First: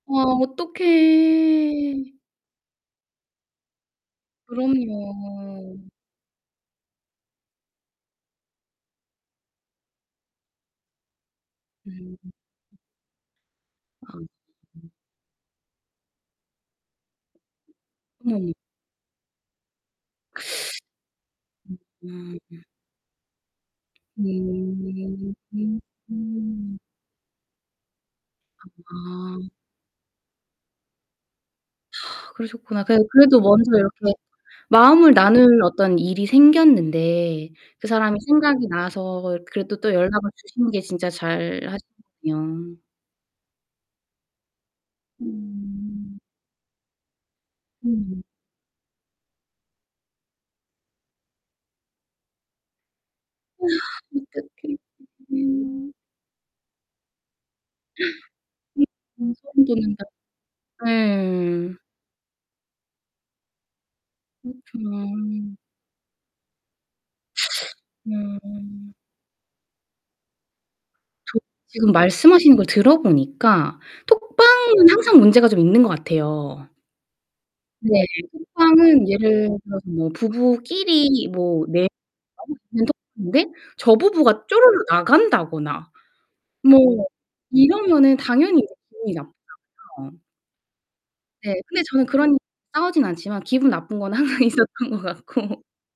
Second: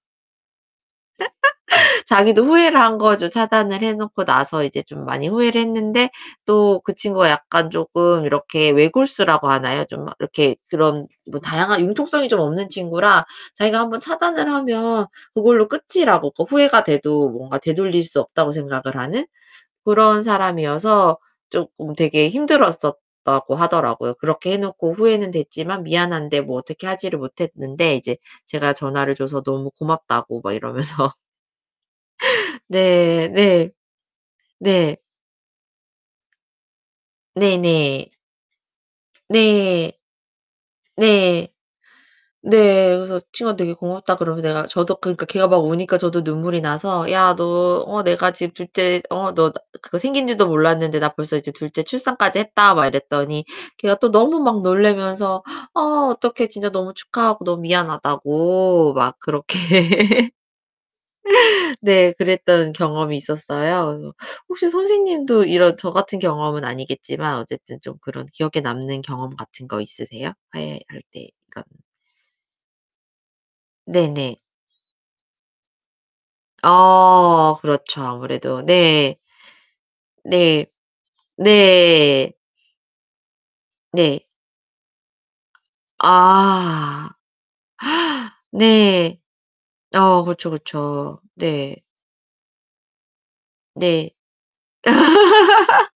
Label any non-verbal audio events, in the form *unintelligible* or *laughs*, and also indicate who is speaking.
Speaker 1: 아 어떡해.
Speaker 2: *laughs* 자기도 후회를 한 거죠. 차단을 해 놓고 나서 이제 좀 많이 후회를
Speaker 1: 그럼요.
Speaker 2: 했는데 또 그 친구가 약간 쪼금 이렇게 외골수라고 하나요? 좀 이렇게 그런 뭐 다양한 융통성이
Speaker 1: 음.
Speaker 2: 좀 없는 친구라 자기가 1 번
Speaker 1: 아.
Speaker 2: 차단을
Speaker 1: *unintelligible*
Speaker 2: 하면 그걸로 끝이라고 더 후회가 돼도 뭔가 되돌릴 수 없다고
Speaker 1: 음.
Speaker 2: 생각을 하는 그런 사람이어서
Speaker 1: 음
Speaker 2: 쪼끔 되게
Speaker 1: 음.
Speaker 2: 힘들었었다고 하더라고요.
Speaker 1: 음
Speaker 2: 그렇게 해 놓고 후회는
Speaker 1: 음
Speaker 2: 됐지만 미안한데 뭐
Speaker 1: 음.
Speaker 2: 어떻게 하지를 못했는데 이제 제가 전화를 줘서
Speaker 1: 아.
Speaker 2: 너무 고맙다고 막 이러면서.
Speaker 1: *sighs* 그러셨구나. 그래
Speaker 2: 네.
Speaker 1: 그래도 먼저
Speaker 2: 네.
Speaker 1: 이렇게
Speaker 2: 네.
Speaker 1: 마음을 나눌 어떤 일이 생겼는데 그
Speaker 2: 네네.
Speaker 1: 사람이 생각이 나서 그래도
Speaker 2: 네.
Speaker 1: 또 연락을 주신 게 진짜
Speaker 2: 네.
Speaker 1: 잘하셨군요.
Speaker 2: 네. 그래서 친구가 되게 고맙다 그러면 내가 저도 그러니까 걔가 막 우니까
Speaker 1: 음.
Speaker 2: 저도 눈물이 나서 "야, 너 어
Speaker 1: 음.
Speaker 2: 내가 지금 둘째 어 너 나 그거 생긴 줄도 몰랐는데 나 벌써 이제 둘째 출산까지 했다." 막 이랬더니 걔가 또
Speaker 1: *sighs*
Speaker 2: 너무 막
Speaker 1: 어떡해
Speaker 2: 놀라면서 "아
Speaker 1: 음.
Speaker 2: 어떡해. 진짜 너무 축하하고 너무
Speaker 1: *gasps* 음
Speaker 2: 미안하다."고 막
Speaker 1: 너무
Speaker 2: 그렇게.
Speaker 1: 소름 돋는다.
Speaker 2: *laughs*
Speaker 1: 예.
Speaker 2: 네. 그랬던 경험이 있었어요. 그 혹시 선생님도
Speaker 1: 그렇구나.
Speaker 2: 이런 저 같은 경험은 아니겠지만 어쨌든 좀 그런 기억에
Speaker 1: 네.
Speaker 2: 남는 경험 같은 거 있으세요, 화해할 때
Speaker 1: 저
Speaker 2: 이런?
Speaker 1: 지금 말씀하시는 걸 들어보니까
Speaker 2: 네 네.
Speaker 1: 톡방은 항상 문제가 좀 있는 것 같아요.
Speaker 2: 어 그렇죠,
Speaker 1: 네.
Speaker 2: 아무래도.
Speaker 1: 톡방은
Speaker 2: 네.
Speaker 1: 예를 들어서 뭐
Speaker 2: 네.
Speaker 1: 부부끼리 뭐 내
Speaker 2: 네.
Speaker 1: 나올 수 있는 톡인데 저
Speaker 2: 네.
Speaker 1: 부부가 쪼르르 나간다거나 뭐
Speaker 2: 아.
Speaker 1: 이러면은
Speaker 2: *gasps*
Speaker 1: 당연히 기분이
Speaker 2: 네.
Speaker 1: 나쁘잖아요.
Speaker 2: 아 그쵸, 그쵸.
Speaker 1: 네
Speaker 2: 네.
Speaker 1: 근데 저는 그런 일로 싸우진 않지만 기분 나쁜
Speaker 2: 네.
Speaker 1: 건 항상 있었던 것 같고
Speaker 2: *laughs*